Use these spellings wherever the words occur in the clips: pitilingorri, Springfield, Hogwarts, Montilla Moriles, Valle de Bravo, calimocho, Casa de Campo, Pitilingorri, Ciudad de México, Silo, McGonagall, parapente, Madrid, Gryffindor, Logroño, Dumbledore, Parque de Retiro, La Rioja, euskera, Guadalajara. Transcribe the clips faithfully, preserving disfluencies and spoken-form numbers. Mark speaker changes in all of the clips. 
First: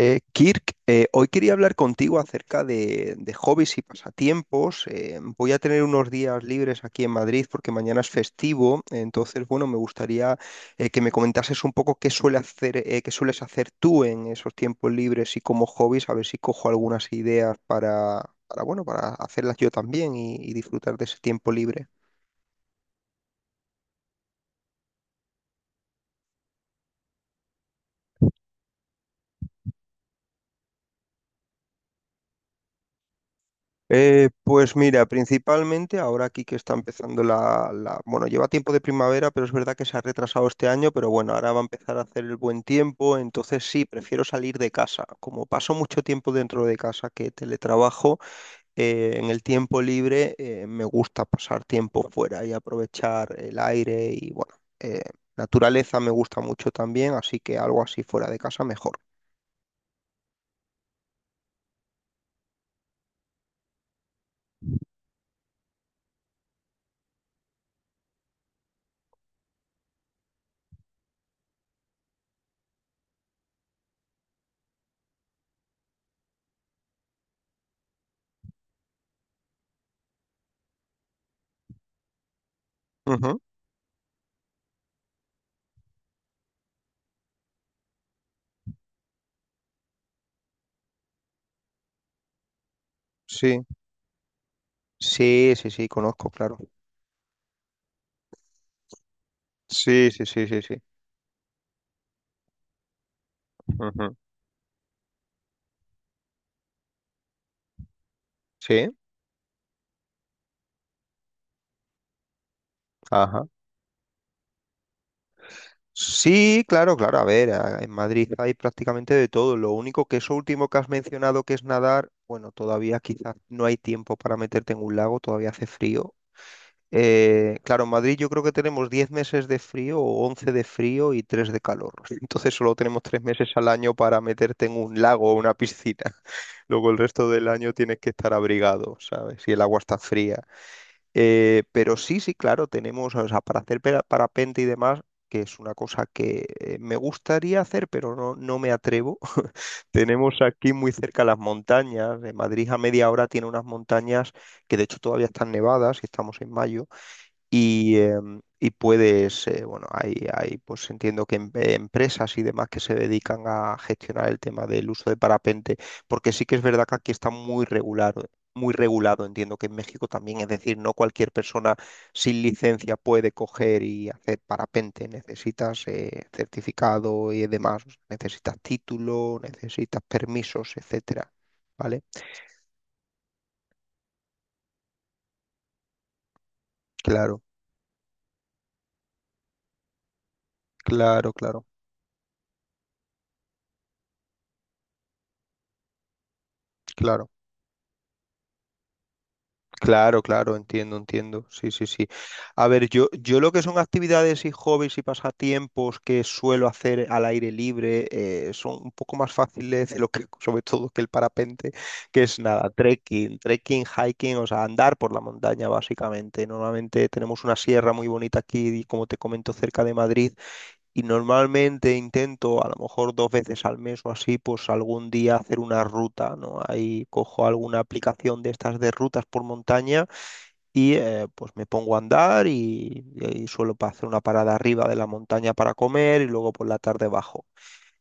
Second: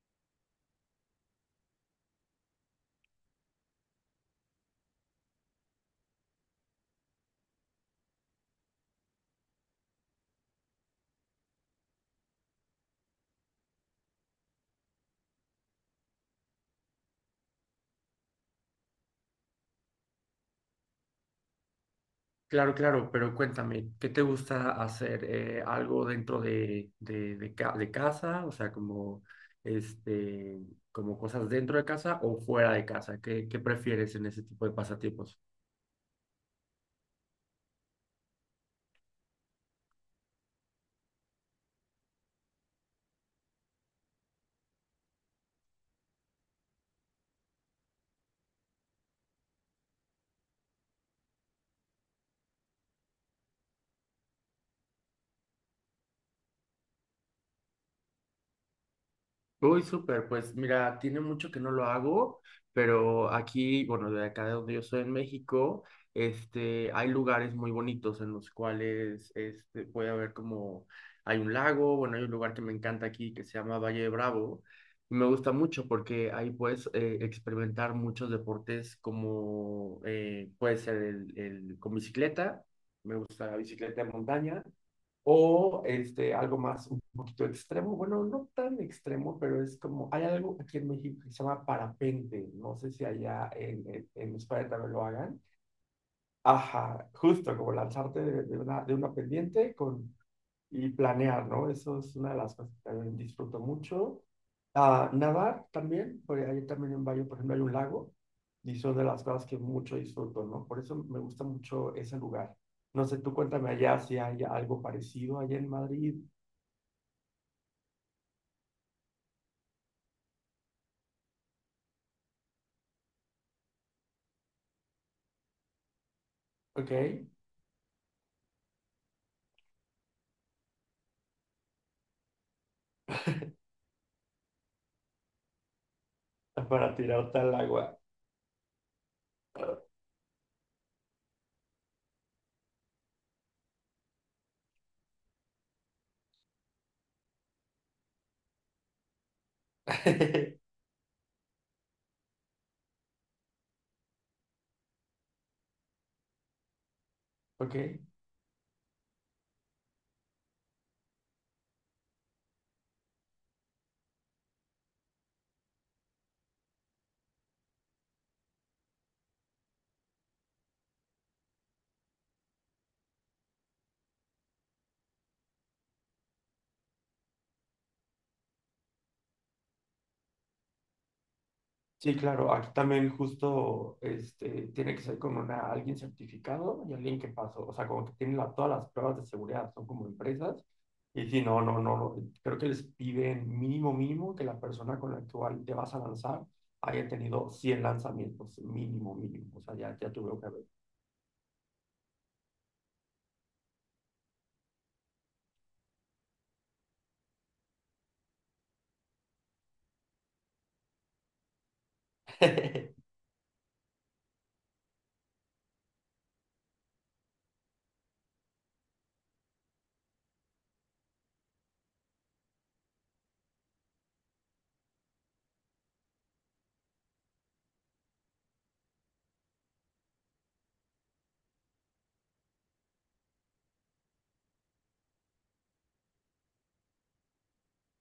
Speaker 1: Eh, Kirk, eh, hoy quería hablar contigo acerca de, de hobbies y pasatiempos. Eh, voy a tener unos días libres aquí en Madrid porque mañana es festivo. Entonces, bueno, me gustaría eh, que me comentases un poco qué suele hacer, eh, qué sueles hacer tú en esos tiempos libres y como hobbies, a ver si cojo algunas ideas para, para, bueno, para hacerlas yo también y y disfrutar de ese tiempo libre.
Speaker 2: Claro, claro, pero cuéntame, ¿qué te gusta hacer? Eh, ¿algo dentro de, de, de, ca- de casa? O sea, como, este, como cosas dentro de casa o fuera de casa. ¿Qué, qué prefieres en
Speaker 1: Eh,
Speaker 2: ese tipo de
Speaker 1: pues mira,
Speaker 2: pasatiempos?
Speaker 1: principalmente ahora aquí que está empezando la, la- bueno, lleva tiempo de primavera, pero es verdad que se ha retrasado este año, pero bueno, ahora va a empezar a hacer el buen tiempo, entonces sí, prefiero salir de casa. Como paso mucho tiempo dentro de casa que teletrabajo, eh, en el tiempo libre eh, me gusta pasar tiempo fuera y aprovechar el aire y bueno, eh, naturaleza me gusta mucho también, así que algo así fuera de casa mejor.
Speaker 2: Uy, súper, pues mira, tiene mucho que no lo hago, pero aquí, bueno, de acá de donde yo soy en México, este, hay lugares muy bonitos en los cuales este, puede haber como, hay un lago, bueno, hay un lugar que me encanta aquí que se llama Valle de Bravo. Me gusta mucho porque ahí puedes eh, experimentar muchos deportes como eh, puede ser el, el- con bicicleta, me
Speaker 1: Ujú.
Speaker 2: gusta la bicicleta de montaña o este, algo más, un poquito extremo, bueno, no tan extremo, pero es como, hay algo aquí en México que se llama parapente, no sé si allá
Speaker 1: Sí,
Speaker 2: en, en, en España también lo hagan.
Speaker 1: sí, sí, sí, conozco, claro.
Speaker 2: Ajá, justo como lanzarte de, de una, de una pendiente
Speaker 1: Sí,
Speaker 2: con,
Speaker 1: sí, sí, sí, sí.
Speaker 2: y planear, ¿no? Eso es una de las cosas que también disfruto
Speaker 1: Ujú.
Speaker 2: mucho. Ah, nadar también, porque hay también un baño, por ejemplo, hay un lago, y
Speaker 1: Sí,
Speaker 2: son de las cosas que mucho disfruto, ¿no? Por eso me gusta mucho ese lugar. No sé, tú
Speaker 1: ajá.
Speaker 2: cuéntame allá si hay algo parecido allá en Madrid.
Speaker 1: Sí, claro, claro. A ver, a- en Madrid hay prácticamente de todo. Lo único que eso último que has mencionado, que es nadar, bueno, todavía quizás no hay tiempo para meterte en un lago, todavía hace frío.
Speaker 2: ¿Ok?
Speaker 1: Eh, claro, en Madrid yo creo que tenemos diez meses de frío o once de frío y tres de calor. Entonces solo tenemos tres meses al año para meterte en un lago o una piscina. Luego
Speaker 2: Para
Speaker 1: el resto
Speaker 2: tirar
Speaker 1: del
Speaker 2: tal
Speaker 1: año
Speaker 2: agua.
Speaker 1: tienes que estar abrigado, ¿sabes? Y el agua está fría. Eh, pero sí, sí, claro, tenemos, o sea, para hacer pera- parapente y demás, que es una cosa que eh, me gustaría hacer, pero no, no me atrevo. Tenemos aquí muy cerca las montañas. De Madrid a media hora tiene unas montañas que de hecho todavía están nevadas y estamos en mayo
Speaker 2: ¿Ok?
Speaker 1: y, em, y puedes, eh, bueno, hay, hay, pues entiendo que em- eh, empresas y demás que se dedican a gestionar el tema del uso de parapente, porque sí que es verdad que aquí está muy regulado, muy regulado, entiendo que en México también, es decir, no cualquier persona sin licencia puede coger y hacer parapente, necesitas eh, certificado y demás, necesitas título, necesitas permisos, etcétera, ¿vale?
Speaker 2: Sí, claro, aquí también justo este, tiene que ser con una, alguien certificado y alguien que
Speaker 1: Claro,
Speaker 2: pasó, o sea, como que tienen la- todas las pruebas de seguridad, son como empresas, y
Speaker 1: claro,
Speaker 2: si no,
Speaker 1: claro,
Speaker 2: no, no, no, creo que les piden mínimo, mínimo que la persona con la cual te vas a lanzar haya
Speaker 1: claro.
Speaker 2: tenido cien lanzamientos, mínimo, mínimo, o sea, ya, ya
Speaker 1: Claro,
Speaker 2: tuve que
Speaker 1: claro,
Speaker 2: ver.
Speaker 1: entiendo, entiendo. Sí, sí, sí. A ver, yo, yo lo que son actividades y hobbies y pasatiempos que suelo hacer al aire libre, eh, son un poco más fáciles de lo que, sobre todo que el parapente, que es nada, trekking, trekking, hiking, o sea, andar por la montaña básicamente. Normalmente tenemos una sierra muy bonita aquí, como te comento, cerca de Madrid, y normalmente intento, a lo mejor dos veces al mes o así, pues algún día hacer una ruta, ¿no? Ahí cojo alguna aplicación de estas de rutas por montaña y eh, pues me pongo a andar y, y suelo pa- hacer una parada arriba de la montaña para comer y luego por la tarde bajo.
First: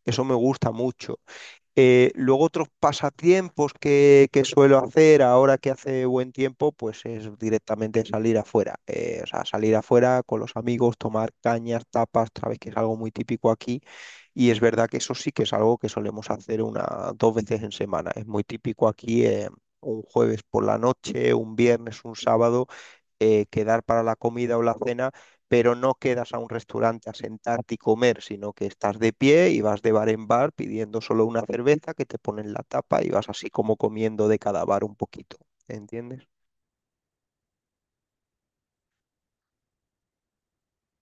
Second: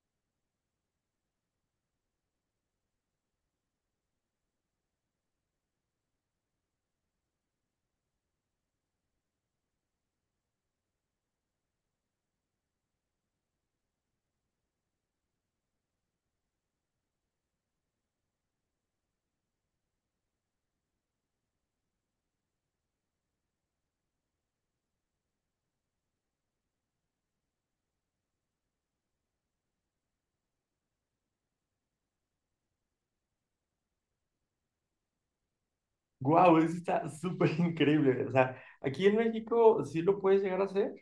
Speaker 1: Eso me gusta mucho. Eh, luego otros pasatiempos que, que suelo hacer ahora que hace buen tiempo, pues es directamente salir afuera. Eh, o sea, salir afuera con los amigos, tomar cañas, tapas, sabes que es algo muy típico aquí. Y es verdad que eso sí que es algo que solemos hacer una, dos veces en semana. Es muy típico aquí, eh, un jueves por la noche, un viernes, un sábado, eh, quedar para la comida o la cena, pero no quedas a un restaurante a sentarte y comer, sino que estás de pie y vas de bar en bar pidiendo solo una cerveza que te ponen la tapa y vas así como comiendo de cada bar un poquito. ¿Entiendes?
Speaker 2: Guau, eso está súper increíble. O sea, aquí en México sí lo puedes llegar a hacer,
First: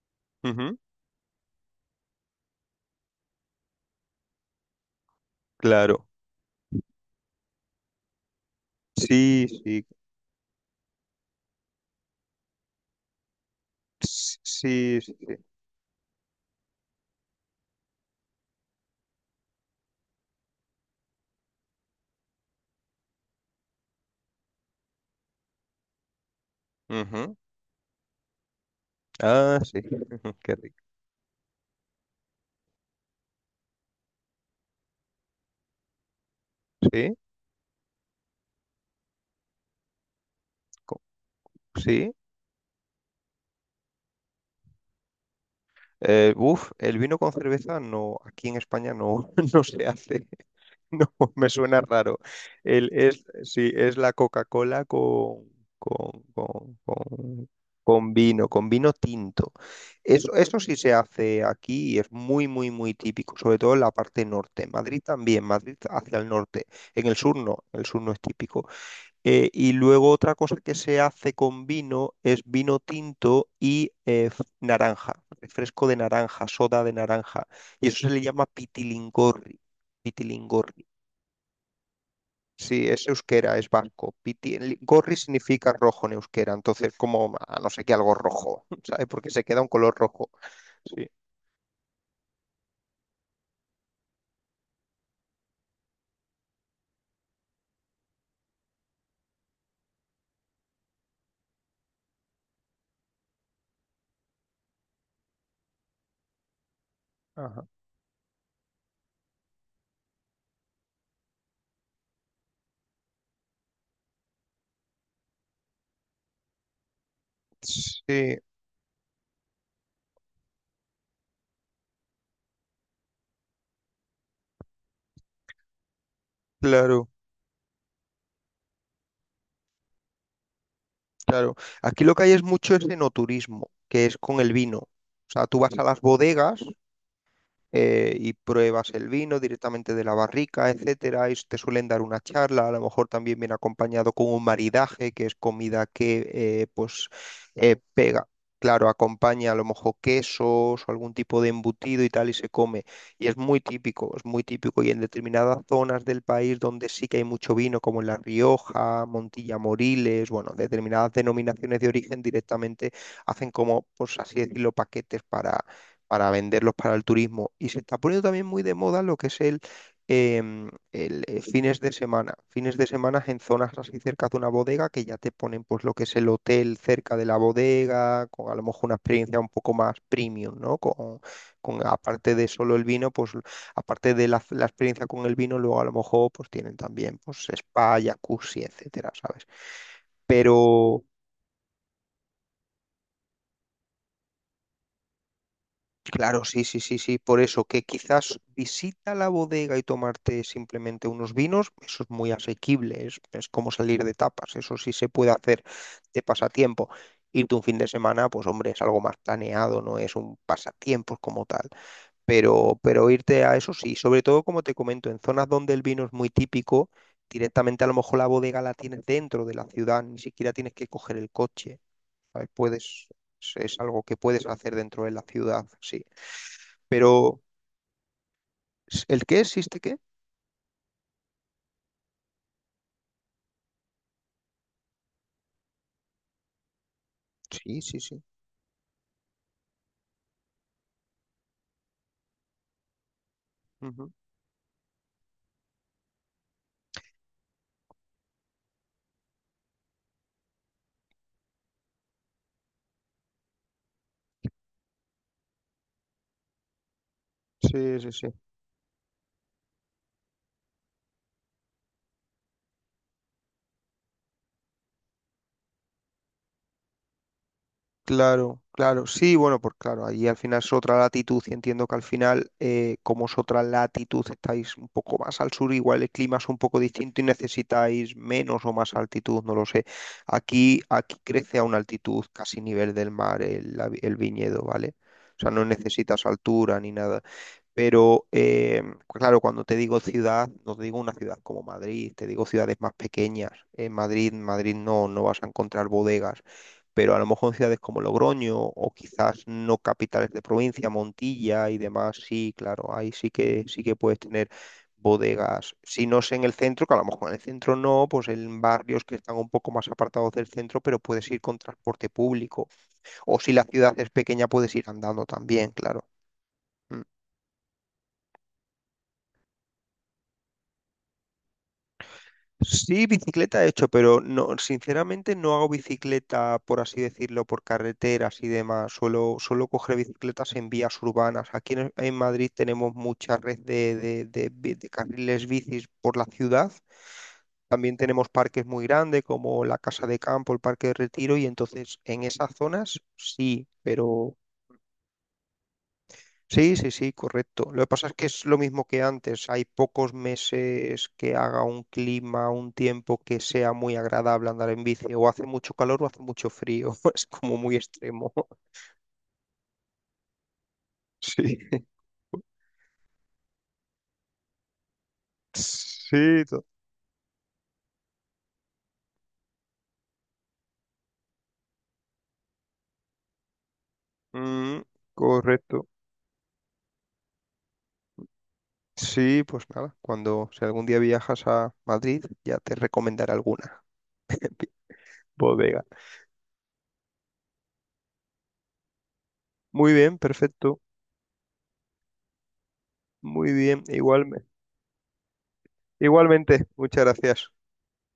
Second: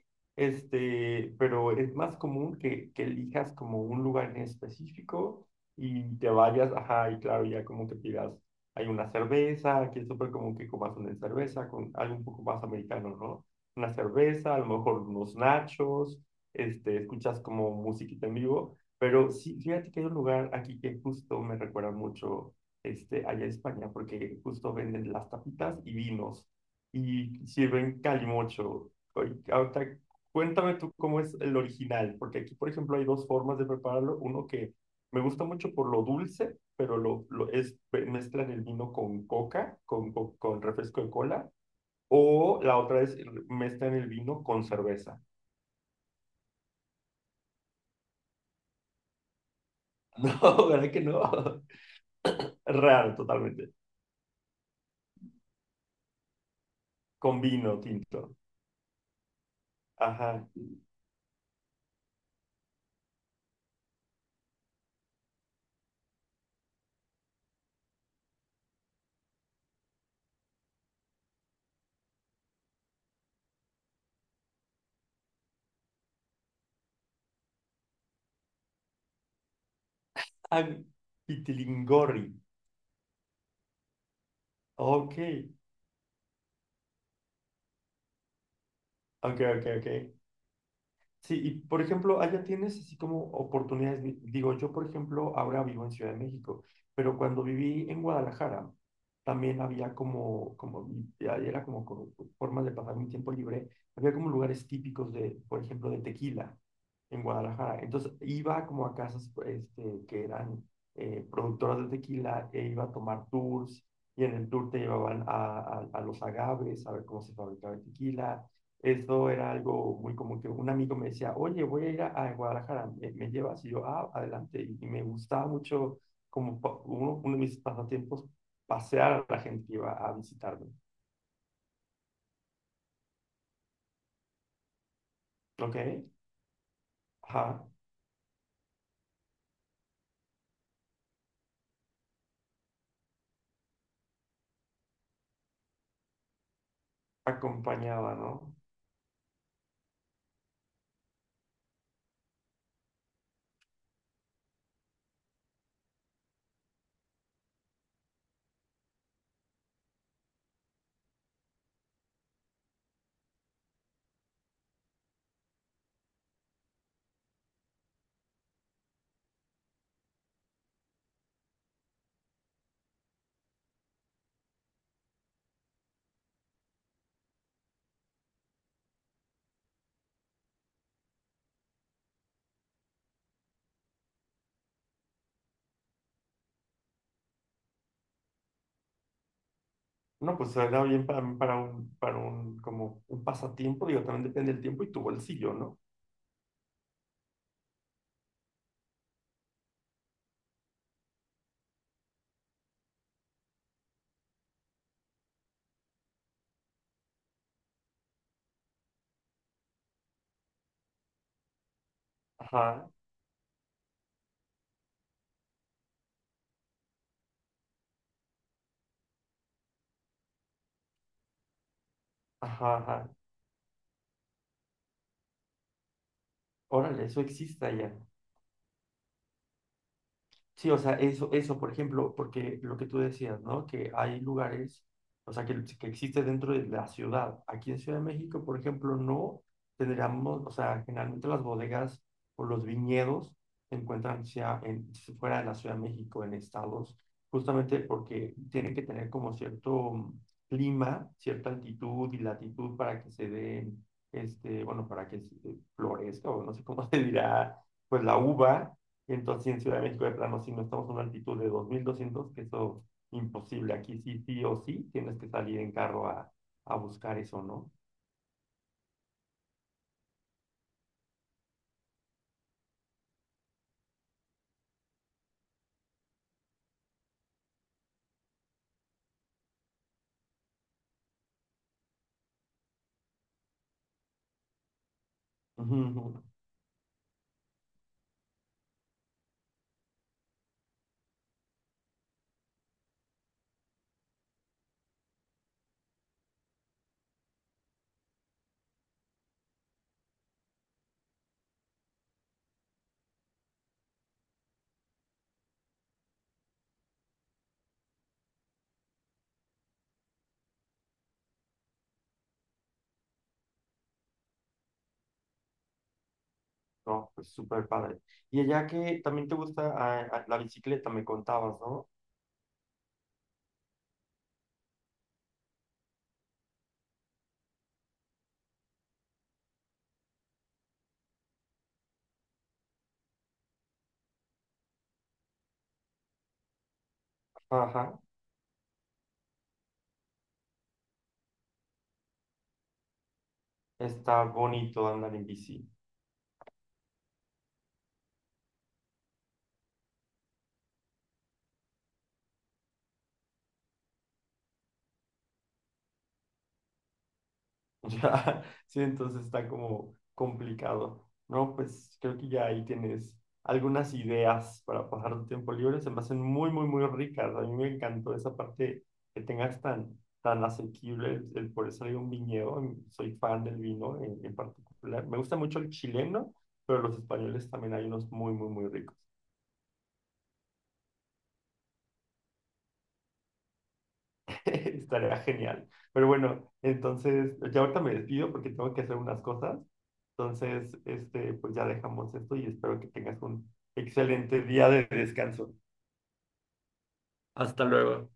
Speaker 1: Ujú.
Speaker 2: este, pero es más común que, que elijas como un lugar en específico
Speaker 1: Claro.
Speaker 2: y te vayas, ajá, y claro, ya como que pidas, hay una
Speaker 1: Sí,
Speaker 2: cerveza,
Speaker 1: sí,
Speaker 2: aquí es súper común que comas una cerveza con algo un poco más americano, ¿no? Una
Speaker 1: s-
Speaker 2: cerveza, a lo
Speaker 1: sí.
Speaker 2: mejor unos
Speaker 1: Sí.
Speaker 2: nachos, este, escuchas como musiquita en vivo, pero sí, fíjate que hay un lugar aquí que justo me recuerda mucho este, allá en España, porque justo venden las tapitas y vinos
Speaker 1: Ujú.
Speaker 2: y sirven calimocho. Oy,
Speaker 1: Ah, sí.
Speaker 2: ahorita,
Speaker 1: Ujú. Qué
Speaker 2: cuéntame
Speaker 1: rico.
Speaker 2: tú cómo es el original, porque aquí, por ejemplo, hay dos formas de prepararlo. Uno que me gusta mucho por lo dulce, pero
Speaker 1: Sí,
Speaker 2: lo, lo es, mezclan el vino con coca, con, co- con
Speaker 1: co-
Speaker 2: refresco de cola,
Speaker 1: sí.
Speaker 2: o la otra es mezclan el vino con cerveza.
Speaker 1: Eh, uf, el vino con cerveza no, aquí en España no, no se hace.
Speaker 2: No, ¿verdad que
Speaker 1: No,
Speaker 2: no?
Speaker 1: me suena raro. El,
Speaker 2: Raro,
Speaker 1: es, sí,
Speaker 2: totalmente.
Speaker 1: es la Coca-Cola con, con, con,
Speaker 2: Con
Speaker 1: con-
Speaker 2: vino
Speaker 1: con
Speaker 2: tinto.
Speaker 1: vino, con vino tinto. Eso,
Speaker 2: Ajá.
Speaker 1: eso sí se hace aquí y es muy, muy, muy típico, sobre todo en la parte norte. Madrid también, Madrid hacia el norte. En el sur no, el sur no es típico. Eh, y luego otra cosa que se hace con vino es vino tinto y eh, f- naranja, refresco de naranja, soda de naranja. Y eso se le llama pitilingorri.
Speaker 2: Ah,
Speaker 1: Pitilingorri.
Speaker 2: Pitilingorri.
Speaker 1: Sí, es euskera, es vasco. Piti- el- gorri
Speaker 2: Ok,
Speaker 1: significa rojo en euskera, entonces como a no sé qué algo rojo, ¿sabes? Porque
Speaker 2: ok,
Speaker 1: se queda
Speaker 2: ok,
Speaker 1: un color
Speaker 2: ok.
Speaker 1: rojo. Sí.
Speaker 2: Sí, y por ejemplo, allá tienes así como oportunidades. di- Digo, yo por ejemplo ahora vivo en Ciudad de México, pero cuando viví en Guadalajara también había como, como, ya era como, como formas de pasar mi tiempo libre. Había como lugares típicos de, por ejemplo, de tequila en
Speaker 1: Ajá.
Speaker 2: Guadalajara. Entonces iba como a casas este, que eran eh, productoras de tequila e iba a tomar tours y en el tour te llevaban a, a, a los agaves, a ver cómo se fabricaba el
Speaker 1: Sí,
Speaker 2: tequila. Eso era algo muy común que un amigo me decía, oye, voy a ir a, a Guadalajara, ¿me, me llevas? Y yo, ah, adelante. Y, y me gustaba mucho, como pa-
Speaker 1: claro,
Speaker 2: uno, uno de mis pasatiempos, pasear a la gente que iba a visitarme.
Speaker 1: claro. Aquí lo que hay es mucho es enoturismo, que es con el vino. O sea, tú
Speaker 2: ¿Ok?
Speaker 1: vas a las bodegas,
Speaker 2: Ajá.
Speaker 1: eh, y pruebas el vino directamente de la barrica, etcétera. Y te suelen dar una charla, a lo mejor también viene acompañado con un maridaje, que es comida que eh, pues eh,
Speaker 2: Acompañaba,
Speaker 1: pega.
Speaker 2: ¿no?
Speaker 1: Claro, acompaña a lo mejor quesos o algún tipo de embutido y tal y se come. Y es muy típico, es muy típico. Y en determinadas zonas del país donde sí que hay mucho vino, como en La Rioja, Montilla Moriles, bueno, determinadas denominaciones de origen directamente hacen como, pues así decirlo, paquetes para, para venderlos para el turismo. Y se está poniendo también muy de moda lo que es el, em, el, eh, fines de semana. Fines de semana en zonas así cerca de una bodega que ya te ponen pues lo que es el hotel cerca de la bodega, con a lo mejor una experiencia un poco más premium, ¿no? Con, con aparte de solo el vino, pues aparte de la, la experiencia con el vino, luego a lo mejor pues tienen también pues spa, jacuzzi, etcétera, ¿sabes?
Speaker 2: No, pues era
Speaker 1: Pero
Speaker 2: bien para mí, para un, para un, como un pasatiempo, digo, también depende del tiempo y tu bolsillo, ¿no?
Speaker 1: claro, sí, sí, sí, sí, por eso que quizás visita la bodega y tomarte simplemente unos vinos, eso es muy asequible, es, es como salir de tapas, eso sí se puede hacer de pasatiempo. Irte un fin de semana, pues hombre, es algo más planeado, no es un pasatiempo como tal, pero,
Speaker 2: Ajá,
Speaker 1: pero irte a eso sí, sobre todo como te comento, en zonas donde el vino es muy típico, directamente a lo mejor la bodega la tienes dentro de la ciudad, ni siquiera tienes que coger el coche, ¿sabes?
Speaker 2: ajá,
Speaker 1: Puedes,
Speaker 2: ajá.
Speaker 1: es es algo que puedes hacer dentro de la ciudad, sí.
Speaker 2: Órale, eso
Speaker 1: Pero,
Speaker 2: existe allá.
Speaker 1: ¿el qué existe qué?
Speaker 2: Sí, o sea, eso, eso, por ejemplo, porque lo que tú decías, ¿no? Que hay lugares, o sea, que, que existe dentro de la ciudad. Aquí en
Speaker 1: Sí, sí,
Speaker 2: Ciudad de
Speaker 1: sí.
Speaker 2: México, por ejemplo, no tendríamos, o sea, generalmente las bodegas o los viñedos se
Speaker 1: Ujú.
Speaker 2: encuentran sea en, fuera de la Ciudad de México, en estados, justamente porque tienen que tener como cierto mm, clima, cierta altitud y latitud para que se den, este, bueno, para que se- eh, florezca, o no sé cómo se dirá,
Speaker 1: Sí,
Speaker 2: pues
Speaker 1: sí,
Speaker 2: la
Speaker 1: sí.
Speaker 2: uva y entonces sí, en Ciudad de México de plano, si no estamos a una altitud de dos mil doscientos, que eso imposible. Aquí sí, sí o sí, tienes que salir en carro a, a buscar eso, ¿no?
Speaker 1: Claro, claro. Sí, bueno, pues claro, ahí al final es otra latitud y entiendo que al final, eh, como es otra latitud, estáis un poco más al sur, igual el clima es un poco distinto y necesitáis menos o más altitud, no lo sé. Aquí, aquí crece a una altitud casi nivel del mar el, la vi- el viñedo, ¿vale? O sea, no
Speaker 2: Ujú.
Speaker 1: necesitas altura ni nada. Pero eh, claro, cuando te digo ciudad, no te digo una ciudad como Madrid, te digo ciudades más pequeñas. En Madrid, Madrid no, no vas a encontrar bodegas, pero a lo mejor en ciudades como Logroño o quizás no capitales de provincia, Montilla y demás, sí, claro, ahí sí que sí que puedes tener bodegas. Si no es en el centro, que a lo mejor en el centro no, pues en barrios que están un poco más apartados del centro, pero puedes ir con transporte público. O si la ciudad es pequeña, puedes ir andando también, claro.
Speaker 2: No, pues súper padre. Y allá que también te gusta ah, ah, la bicicleta, me contabas, ¿no?
Speaker 1: Sí, bicicleta he hecho, pero no, sinceramente no hago bicicleta, por así decirlo, por carreteras y demás. Suelo, suelo coger bicicletas en vías urbanas. Aquí en, en Madrid tenemos mucha red de, de, de bi- de carriles bicis por la ciudad. También
Speaker 2: Ajá,
Speaker 1: tenemos parques muy grandes como la Casa de Campo, el Parque de Retiro, y entonces en esas zonas sí.
Speaker 2: está
Speaker 1: pero
Speaker 2: bonito andar en bici.
Speaker 1: Sí, sí, sí, correcto. Lo que pasa es que es lo mismo que antes. Hay pocos meses que haga un clima, un tiempo que sea muy agradable andar en bici. O hace mucho calor o hace mucho frío. Es como muy
Speaker 2: Ya,
Speaker 1: extremo.
Speaker 2: sí, entonces está como complicado, ¿no?
Speaker 1: Sí.
Speaker 2: Pues creo que ya ahí tienes algunas ideas para pasar tu tiempo libre. Se me hacen
Speaker 1: Sí,
Speaker 2: muy,
Speaker 1: to-
Speaker 2: muy, muy ricas. A mí me encantó esa parte que tengas tan, tan asequible el, el poder salir a un viñedo. Soy fan del vino en, en
Speaker 1: Mm,
Speaker 2: particular. Me gusta mucho el
Speaker 1: correcto.
Speaker 2: chileno, pero los españoles también hay unos muy, muy, muy ricos.
Speaker 1: Sí, pues nada. Cuando, si algún día viajas a Madrid, ya te recomendaré alguna
Speaker 2: Estaría genial.
Speaker 1: bodega.
Speaker 2: Pero bueno, entonces, ya ahorita me despido porque tengo que hacer unas cosas.
Speaker 1: Muy bien,
Speaker 2: Entonces,
Speaker 1: perfecto.
Speaker 2: este, pues ya dejamos esto y espero que tengas un
Speaker 1: Muy bien,
Speaker 2: excelente
Speaker 1: igualme-
Speaker 2: día de descanso.
Speaker 1: igualmente. Muchas gracias.
Speaker 2: Hasta luego.